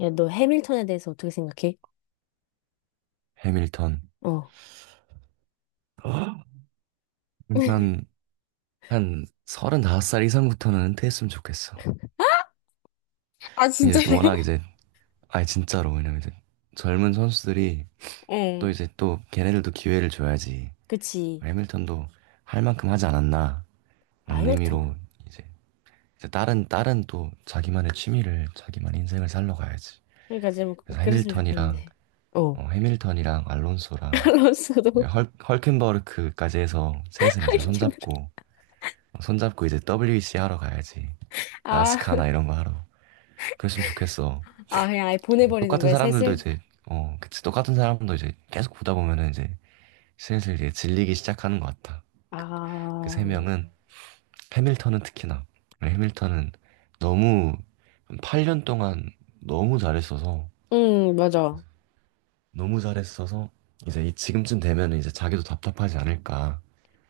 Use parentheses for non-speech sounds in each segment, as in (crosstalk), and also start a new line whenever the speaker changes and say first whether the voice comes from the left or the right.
left: 야, 너 해밀턴에 대해서 어떻게 생각해?
right: 해밀턴.
left: 어.
right: 난
left: (laughs)
right: 한 35살 이상부터는 은퇴했으면 좋겠어. 이제 워낙 이제, 아니 진짜로, 왜냐면 이제 젊은 선수들이 또
left: 응.
right: 이제 또 걔네들도 기회를 줘야지.
left: 그치.
right: 해밀턴도 할 만큼 하지 않았나
left: 아,
right: 라는 의미로
left: 해밀턴.
right: 이제, 이제 다른 또 자기만의 취미를, 자기만의 인생을 살러 가야지.
left: 그러니까 좀
right: 그래서
left: 그랬으면
right: 해밀턴이랑,
left: 좋겠는데. 어.
right: 해밀턴이랑
left: (laughs)
right: 알론소랑
left: 알론소도
right: 헐켄버크까지 해서
left: (laughs)
right: 셋은 이제
left: 하이킹을.
right: 손잡고, 손잡고 이제 WEC 하러 가야지.
left: 아,
right: 나스카나 이런 거 하러. 그랬으면 좋겠어.
left: 아, 그냥 아예 보내버리는
right: 똑같은
left: 거야,
right: 사람들도
left: 셋을?
right: 이제, 어, 그치. 똑같은 사람도 이제 계속 보다 보면은 이제 슬슬 이제 질리기 시작하는 것 같아. 그 그 세
left: 아,
right: 명은, 해밀턴은 특히나. 네, 해밀턴은 너무, 8년 동안 너무 잘했어서,
left: 맞아.
right: 너무 잘했어서, 이제 이 지금쯤 되면은 이제 자기도 답답하지 않을까.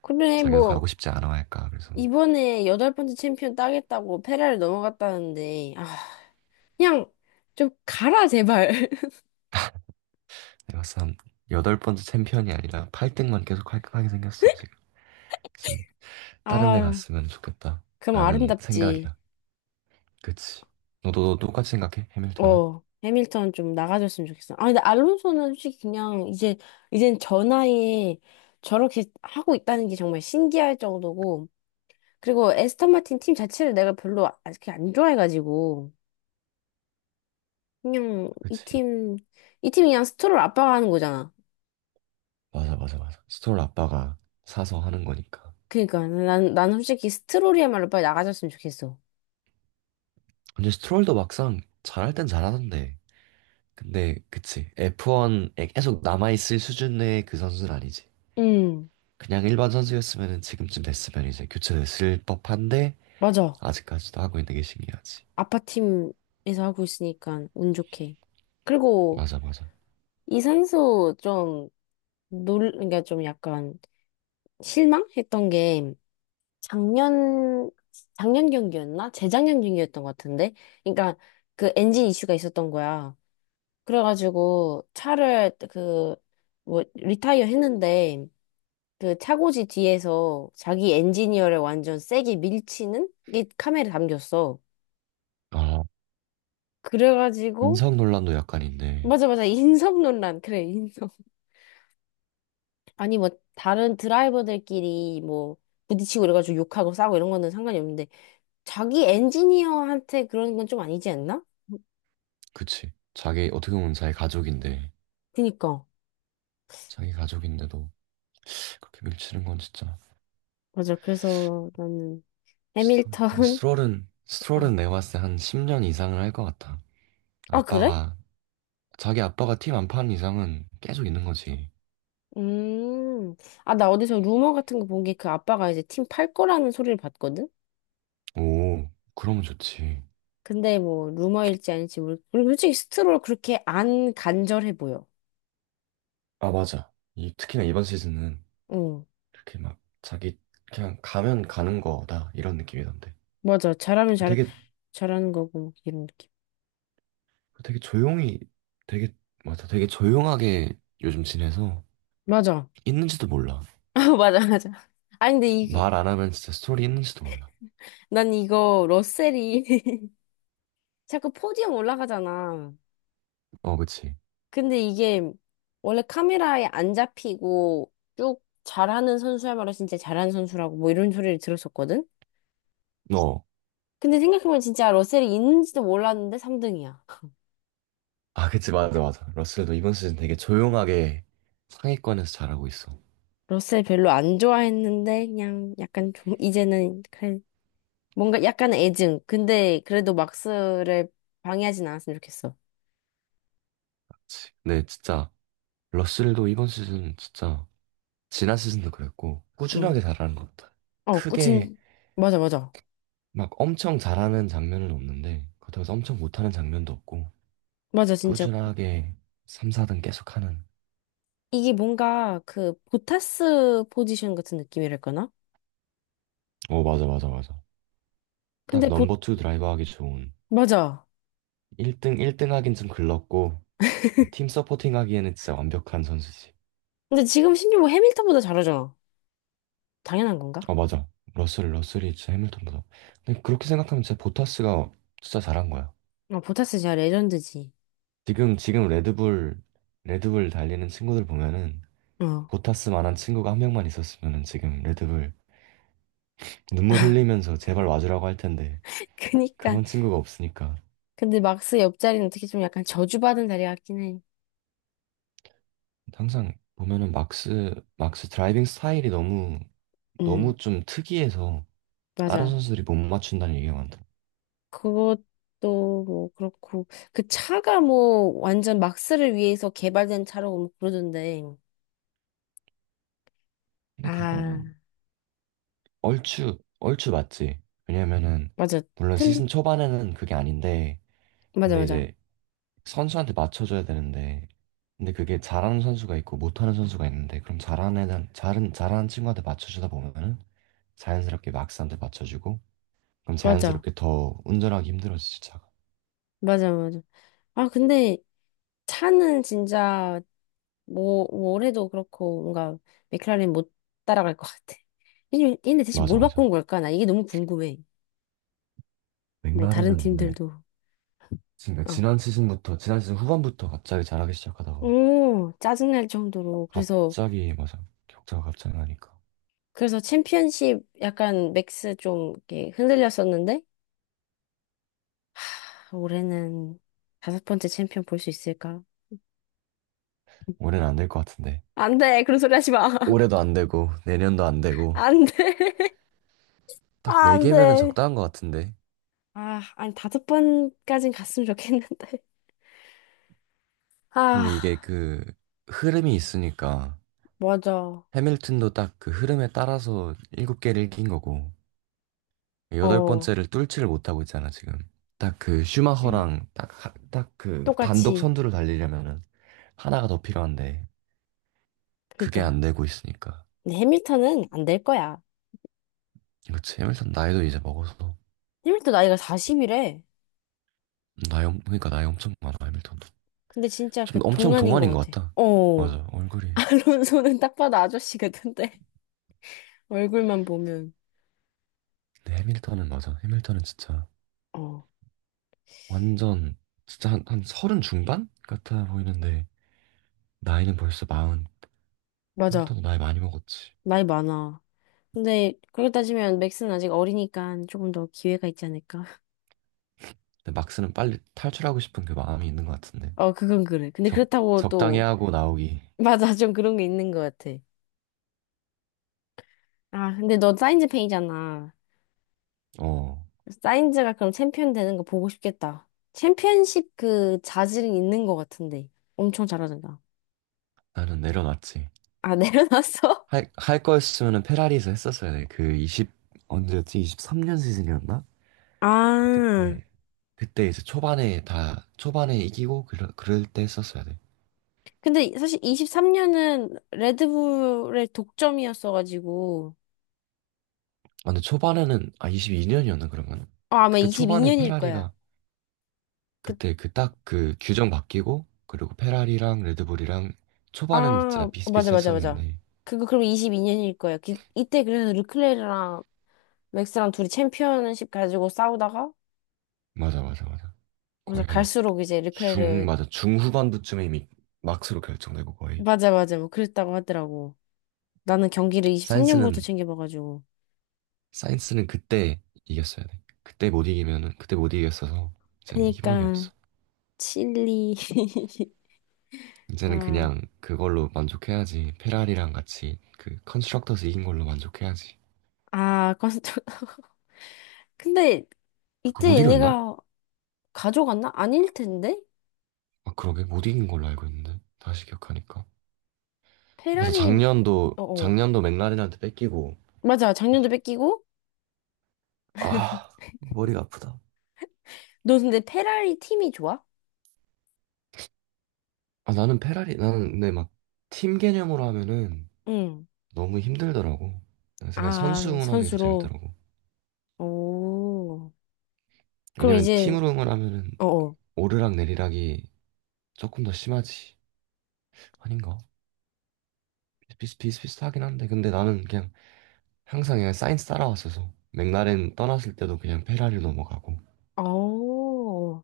left: 그래,
right: 자기도
left: 뭐,
right: 가고 싶지 않아 할까. 그래서
left: 이번에 여덟 번째 챔피언 따겠다고 페라를 넘어갔다는데, 아, 그냥 좀 가라, 제발. (laughs)
right: 내가 봤을 때한 8번째 챔피언이 아니라 8등만 계속 깔끔하게 생겼어, 지금. 좀 다른 데
left: 아,
right: 갔으면 좋겠다
left: 그럼
right: 라는
left: 아름답지.
right: 생각이야. 그치. 너도 너 똑같이 생각해? 해밀턴은?
left: 어, 해밀턴 좀 나가줬으면 좋겠어. 아, 근데 알론소는 솔직히 그냥 이제, 이젠 저 나이에 저렇게 하고 있다는 게 정말 신기할 정도고, 그리고 에스턴 마틴 팀 자체를 내가 별로 아- 그렇게 안 좋아해가지고, 그냥
right: 그치.
left: 이 팀이 그냥 스트롤 아빠가하는 거잖아.
right: 맞아, 맞아, 맞아. 스트롤 아빠가 사서 하는 거니까.
left: 그니까, 난, 솔직히 스트롤이야말로 빨리 나가줬으면 좋겠어.
right: 근데 스트롤도 막상 잘할 땐 잘하던데. 근데, 그치. F1에 계속 남아있을 수준의 그 선수는 아니지.
left: 응,
right: 그냥 일반 선수였으면 지금쯤 됐으면 이제 교체됐을 법한데,
left: 맞아.
right: 아직까지도 하고 있는 게 신기하지.
left: 아빠 팀에서 하고 있으니까 운 좋게. 그리고
right: 맞아, 맞아.
left: 이 선수 좀 그러니까 좀 약간 실망했던 게 작년, 작년, 경기였나? 재작년 경기였던 것 같은데? 그러니까 그 엔진 이슈가 있었던 거야. 그래가지고 차를 그, 뭐, 리타이어 했는데 그 차고지 뒤에서 자기 엔지니어를 완전 세게 밀치는 게 카메라에 담겼어.
right: 아,
left: 그래가지고
right: 인성 논란도 약간 인데.
left: 맞아, 맞아. (laughs) 인성 논란. 그래, 인성. 아니, 뭐, 다른 드라이버들끼리 뭐, 부딪히고 이래가지고 욕하고 싸우고 이런 거는 상관이 없는데, 자기 엔지니어한테 그런 건 좀 아니지 않나?
right: 그치. 자기, 어떻게 보면 자기 가족인데,
left: 그니까.
right: 자기 가족인데도 그렇게 밀치는 건 진짜.
left: 맞아. 그래서 나는
right: 스트롤. 근데
left: 해밀턴.
right: 스트롤은
left: (laughs) 어.
right: 스트롤은 내가 봤을 때 한 10년 이상을 할 것 같아.
left: 아, 그래?
right: 아빠가 자기 아빠가 팀 안 파는 이상은 계속 있는 거지.
left: 음. 아, 나 어디서 루머 같은 거 본 게 그 아빠가 이제 팀 팔 거라는 소리를 봤거든?
right: 오, 그러면 좋지.
left: 근데 뭐 루머일지 아닐지 모르 그리고 솔직히 스트롤 그렇게 안 간절해 보여.
right: 아, 맞아. 이 특히나 이번 시즌은
left: 응.
right: 이렇게 막 자기 그냥 가면 가는 거다 이런 느낌이던데.
left: 맞아. 잘하면
right: 되게
left: 잘하는 거고, 이런 느낌.
right: 되게 조용히 되게 맞아. 되게 조용하게 요즘 지내서
left: 맞아. (laughs)
right: 있는지도 몰라.
left: 아, 맞아, 맞아. 아니, 근데
right: 말 안 하면 진짜 스토리 있는지도 몰라.
left: 난 이거 러셀이 (laughs) 자꾸 포디움 올라가잖아.
right: 어, 그치.
left: 근데 이게 원래 카메라에 안 잡히고 쭉 잘하는 선수야말로 진짜 잘하는 선수라고 뭐 이런 소리를 들었었거든?
right: 어,
left: 근데 생각해보면 진짜 러셀이 있는지도 몰랐는데 3등이야.
right: 아, 그치, 맞아, 맞아. 러셀도 이번 시즌 되게 조용하게 상위권에서 잘하고 있어.
left: 러셀 별로 안 좋아했는데 그냥 약간 좀 이제는 그래 뭔가 약간 애증. 근데 그래도 막스를 방해하진 않았으면 좋겠어.
right: 그치. 근데 진짜 러셀도 이번 시즌 진짜 지난 시즌도 그랬고
left: 응.
right: 꾸준하게 잘하는 것 같아.
left: 어,
right: 크게
left: 꾸친 맞아 맞아.
right: 막 엄청 잘하는 장면은 없는데 그렇다고 해서 엄청 못하는 장면도 없고
left: 맞아 진짜
right: 꾸준하게 3, 4등 계속하는.
left: 이게 뭔가 그 보타스 포지션 같은 느낌이랄까나?
right: 어, 맞아, 맞아, 맞아. 딱
left: 근데 보
right: 넘버 투 드라이버 하기 좋은.
left: 맞아.
right: 1등 하긴 좀 글렀고 팀 서포팅 하기에는 진짜 완벽한 선수지.
left: 근데 지금 신규 호 해밀턴보다 잘하잖아. 당연한 건가?
right: 아 맞아. 러셀이 진짜 해밀턴보다. 근데 그렇게 생각하면 진짜 보타스가 진짜 잘한 거야.
left: 어, 보타스 진짜 레전드지.
right: 지금 레드불 달리는 친구들 보면은
left: 어.
right: 보타스만한 친구가 1명만 있었으면은 지금 레드불 눈물 흘리면서 제발 와주라고 할 텐데
left: (laughs) 그니까.
right: 그런 친구가 없으니까.
left: 근데 막스 옆자리는 어떻게 좀 약간 저주받은 자리 같긴 해.
right: 항상 보면은 막스 드라이빙 스타일이 너무
left: 음,
right: 너무 좀 특이해서 다른
left: 맞아.
right: 선수들이 못 맞춘다는 얘기가 많더라.
left: 그것도 뭐 그렇고. 그 차가 뭐 완전 막스를 위해서 개발된 차라고 뭐 그러던데.
right: 근데
left: 아,
right: 그거는 얼추 얼추 맞지. 왜냐면은
left: 맞아.
right: 물론
left: 틀,
right: 시즌 초반에는 그게 아닌데
left: 맞아,
right: 근데
left: 맞아.
right: 이제 선수한테 맞춰줘야 되는데, 근데 그게 잘하는 선수가 있고 못하는 선수가 있는데 그럼 잘하는 애는 잘은 잘하는 친구한테 맞춰주다 보면은 자연스럽게 막스한테 맞춰주고 그럼
left: 맞아.
right: 자연스럽게 더 운전하기 힘들어지지 차가.
left: 맞아, 맞아. 아, 근데 차는 진짜 뭐, 올해도 그렇고 뭔가 맥클라렌 못 따라갈 것 같아. 얘네, 대체
right: 맞아
left: 뭘
right: 맞아.
left: 바꾼 걸까? 나 이게 너무 궁금해. 뭐 다른
right: 맥라렌은 근데
left: 팀들도.
right: 그러니까
left: 어.
right: 지난 시즌 후반부터 갑자기 잘하기 시작하다가
left: 오, 짜증날 정도로. 그래서
right: 갑자기 맞아 격차가 갑자기 나니까
left: 그래서 챔피언십 약간 맥스 좀 이렇게 흔들렸었는데 하, 올해는 다섯 번째 챔피언 볼 수 있을까?
right: 올해는 안 될 것 같은데.
left: 안 돼. 그런 소리 하지 마. (laughs)
right: 올해도 안 되고 내년도 안 되고
left: 안 돼.
right: 딱
left: 아,
right: 네
left: 안
right: 개면은
left: 돼.
right: 적당한 것 같은데.
left: 아, 아니 다섯 번까진 갔으면 좋겠는데. 아,
right: 근데 이게 그 흐름이 있으니까
left: 맞아.
right: 해밀턴도 딱 그 흐름에 따라서 7개를 이긴 거고 여덟
left: 어.
right: 번째를 뚫지를 못하고 있잖아 지금. 딱 그
left: (clears throat)
right: 슈마허랑 딱 그 단독
left: 똑같이.
right: 선두를 달리려면은 하나가 더 필요한데 그게
left: 그러니까.
right: 안 되고 있으니까.
left: 근데 해밀턴은 안 될 거야.
right: 그렇지 해밀턴 나이도 이제 먹어서
left: 해밀턴 나이가 40이래.
right: 그러니까 나이 엄청 많아 해밀턴도.
left: 근데 진짜
right: 좀
left: 그
right: 엄청
left: 동안인
right: 동안인
left: 것
right: 것
left: 같아.
right: 같다.
left: 어.
right: 맞아 얼굴이.
left: (laughs) 알론소는 딱 봐도 아저씨 같은데. (laughs) 얼굴만 보면.
right: 근데 해밀턴은, 맞아, 해밀턴은 진짜
left: 어.
right: 완전 진짜 한 서른 중반 같아 보이는데 나이는 벌써 40.
left: 맞아.
right: 일단 나이 많이 먹었지.
left: 나이 많아. 근데 그렇게 따지면 맥스는 아직 어리니까 조금 더 기회가 있지 않을까? (laughs)
right: 근데 막스는 빨리 탈출하고 싶은 그 마음이 있는 것 같은데.
left: 어, 그건 그래. 근데
right: 적,
left: 그렇다고
right: 적당히
left: 또
right: 하고 나오기.
left: (laughs) 맞아. 좀 그런 게 있는 것 같아. 아, 근데 너 사인즈 팬이잖아.
right: 어,
left: 사인즈가 그럼 챔피언 되는 거 보고 싶겠다. 챔피언십 그 자질은 있는 것 같은데. 엄청 잘하잖아.
right: 나는 내려놨지.
left: 아, 내려놨어? (laughs)
right: 할 거였으면은 페라리에서 했었어야 돼. 그 20, 언제였지? 23년 시즌이었나?
left: 아,
right: 그때, 그때 이제 초반에 초반에 이기고 그럴 때 했었어야 돼.
left: 근데 사실 23년은 레드불의 독점이었어가지고,
right: 아, 근데 초반에는, 아, 22년이었나, 그러면?
left: 어, 아마
right: 그때 초반에
left: 22년일 거야.
right: 페라리가
left: 그,
right: 그때 그 딱 그 규정 바뀌고 그리고 페라리랑 레드불이랑 초반은 진짜
left: 아, 맞아, 맞아, 맞아.
right: 비슷비슷했었는데
left: 그거 그럼 22년일 거야. 이때 그래서 르클레르랑 맥스랑 둘이 챔피언십 가지고 싸우다가,
right: 맞아 맞아 맞아
left: 맞아,
right: 거의 한
left: 갈수록 이제
right: 중
left: 르클레르,
right: 맞아 중후반부쯤에 이미 막스로 결정되고 거의.
left: 맞아, 맞아, 뭐 그랬다고 하더라고. 나는 경기를 23년부터
right: 사인스는
left: 챙겨봐가지고.
right: 사인스는 그때 이겼어야 돼. 그때 못 이기면은 그때 못 이겼어서 이제는 희망이
left: 그니까,
right: 없어.
left: 칠리. (laughs)
right: 이제는
left: 아,
right: 그냥 그걸로 만족해야지. 페라리랑 같이 그 컨스트럭터스 이긴 걸로 만족해야지.
left: 아, 컨 근데
right: 아, 그
left: 이때
right: 못 이겼나?
left: 얘네가 가져갔나? 아닐 텐데?
right: 아 그러게 못 이긴 걸로 알고 있는데 다시 기억하니까. 그래서
left: 페라리, 어, 어.
right: 작년도 맥라렌한테 뺏기고.
left: 맞아. 작년도 뺏기고.
right: 아 머리가 아프다.
left: 너 근데 페라리 팀이 좋아?
right: 아 나는 페라리 나는 근데 막 팀 개념으로 하면은
left: 응.
right: 너무 힘들더라고. 그래서 그냥
left: 아,
right: 선수 응원하는 게 더
left: 선수로.
right: 재밌더라고.
left: 오. 그럼
right: 왜냐면
left: 이제,
right: 팀으로 응원하면은
left: 어, 어.
right: 오르락 내리락이 조금 더 심하지 아닌가? 비슷비슷하긴 한데. 근데 나는 그냥 항상 그냥 사이언스 따라왔어서 맥라렌 떠났을 때도 그냥 페라리로 넘어가고.
left: 어.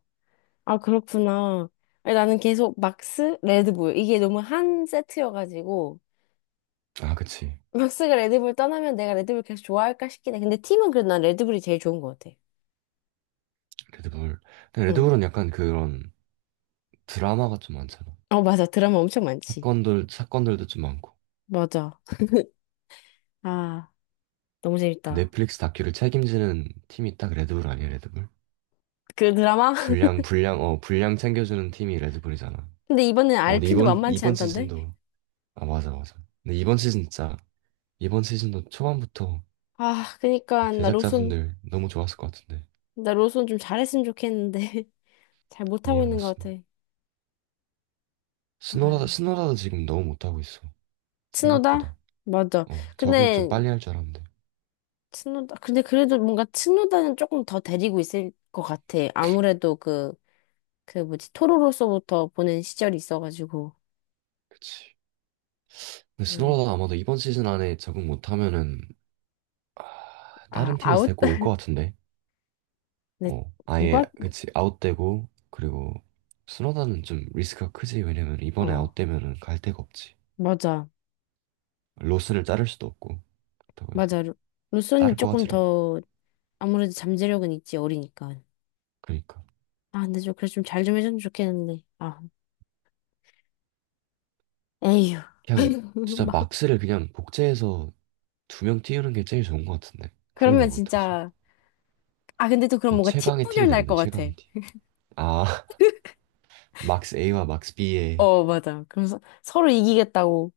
left: 아, 그렇구나. 아니, 나는 계속 막스, 레드불. 이게 너무 한 세트여가지고.
right: 아 그치.
left: 막스가 레드불 떠나면 내가 레드불 계속 좋아할까 싶긴 해. 근데 팀은 그래도 난 레드불이 제일 좋은 것 같아.
right: 레드불. 근데
left: 응.
right: 레드불은 약간 그런 드라마가 좀 많잖아.
left: 어, 맞아. 드라마 엄청 많지.
right: 사건들도 좀 많고.
left: 맞아. 아. 너무
right: 그
left: 재밌다.
right: 넷플릭스 다큐를 책임지는 팀이 딱 레드불 아니야, 레드불?
left: 그 드라마? (laughs)
right: 분량 챙겨주는 팀이 레드불이잖아.
left: 근데 이번엔
right: 어,
left: 알
right: 근데
left: 핀도 만만치
right: 이번
left: 않던데?
right: 시즌도, 아, 맞아, 맞아. 근데 이번 시즌 진짜, 이번 시즌도 초반부터
left: 아, 그니까 나 로손
right: 제작자분들 너무 좋았을 것 같은데.
left: 나 로손 좀 잘했으면 좋겠는데 (laughs) 잘 못하고
right: 리암
left: 있는 것
right: 로슨.
left: 같아. 아,
right: 스노라도 지금 너무 못하고 있어. 생각보다.
left: 츠노다? 맞아.
right: 어, 적응
left: 근데
right: 좀 빨리 할 줄 알았는데.
left: 츠노다 근데 그래도 뭔가 츠노다는 조금 더 데리고 있을 것 같아. 아무래도 그 뭐지 토로로서부터 보낸 시절이 있어가지고.
right: 그치. 근데
left: 음.
right: 스노라도 아마도 이번 시즌 안에 적응 못하면은
left: 아
right: 다른 팀에서
left: 아웃?
right: 데리고 올 것
left: (laughs)
right: 같은데.
left: 근데
right: 어, 아예
left: 누가
right: 그치 아웃되고 그리고 수노다는 좀 리스크가 크지. 왜냐면 이번에
left: 어
right: 아웃되면은 갈 데가 없지.
left: 맞아
right: 로스를 자를 수도 없고 그렇다고 해서
left: 맞아 루손이
right: 자를 것
left: 조금
right: 같질 않고.
left: 더 아무래도 잠재력은 있지 어리니까.
right: 그러니까
left: 아, 근데 좀, 그래, 좀 잘 좀 해줬으면 좋겠는데. 아, 에휴.
right: 그냥
left: (laughs)
right: 진짜
left: 막,
right: 막스를 그냥 복제해서 2명 띄우는 게 제일 좋은 것 같은데. 그걸 왜
left: 그러면
right: 못하지?
left: 진짜, 아, 근데 또 그럼
right: 그냥
left: 뭔가 팀
right: 최강의 팀이
left: 분열 날
right: 되는데.
left: 것 같아.
right: 최강의 팀. 아 (laughs) 막스 A와 막스 B의
left: 어, 맞아. 그래서 서로 이기겠다고.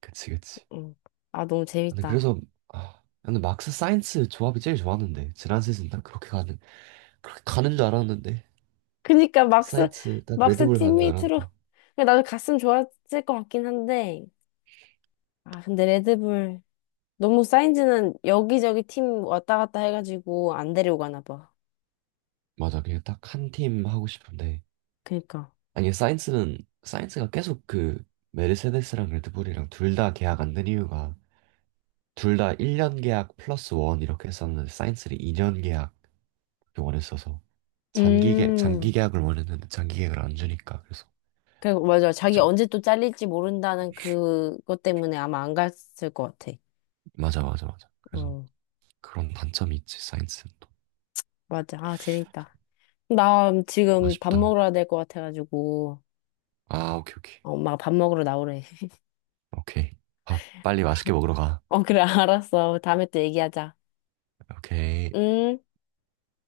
right: 그치 그치.
left: 응. 아, 너무
right: 근데
left: 재밌다.
right: 그래서 아 근데 막스 사이언스 조합이 제일 좋았는데 지난 시즌 딱 그렇게 가는 줄 알았는데.
left: 그니까
right: 사이언스 딱
left: 막스
right: 레드불 가는 줄
left: 팀메이트로.
right: 알았는데.
left: 그러니까 나도 갔으면 좋았을 것 같긴 한데. 아, 근데 레드불. 너무 사인즈는 여기저기 팀 왔다 갔다 해가지고 안 데려가나 봐.
right: 맞아 그냥 딱 한 팀 하고 싶은데.
left: 그니까.
right: 아니 사이언스는 사이언스가 계속 그 메르세데스랑 레드불이랑 둘 다 계약 안 된 이유가 둘 다 1년 계약 플러스 원 이렇게 했었는데 사이언스는 2년 계약 원했어서 장기
left: 음.
right: 계약을 원했는데 장기 계약을 안 주니까. 그래서
left: 그, 맞아. 자기
right: 좀
left: 언제 또 잘릴지 모른다는 그것 때문에 아마 안 갔을 것 같아.
right: 맞아 맞아 맞아. 그래서
left: 어,
right: 그런 단점이 있지 사이언스는 또.
left: 맞아. 아, 재밌다. 나 지금 밥
right: 아쉽다.
left: 먹으러 될 것 같아가지고,
right: 아 오케이 오케이.
left: 엄마가 밥 먹으러 나오래. (laughs)
right: 오케이. 밥 빨리 맛있게 먹으러 가.
left: 어, 그래, 알았어. 다음에 또 얘기하자.
right: 오케이.
left: 응?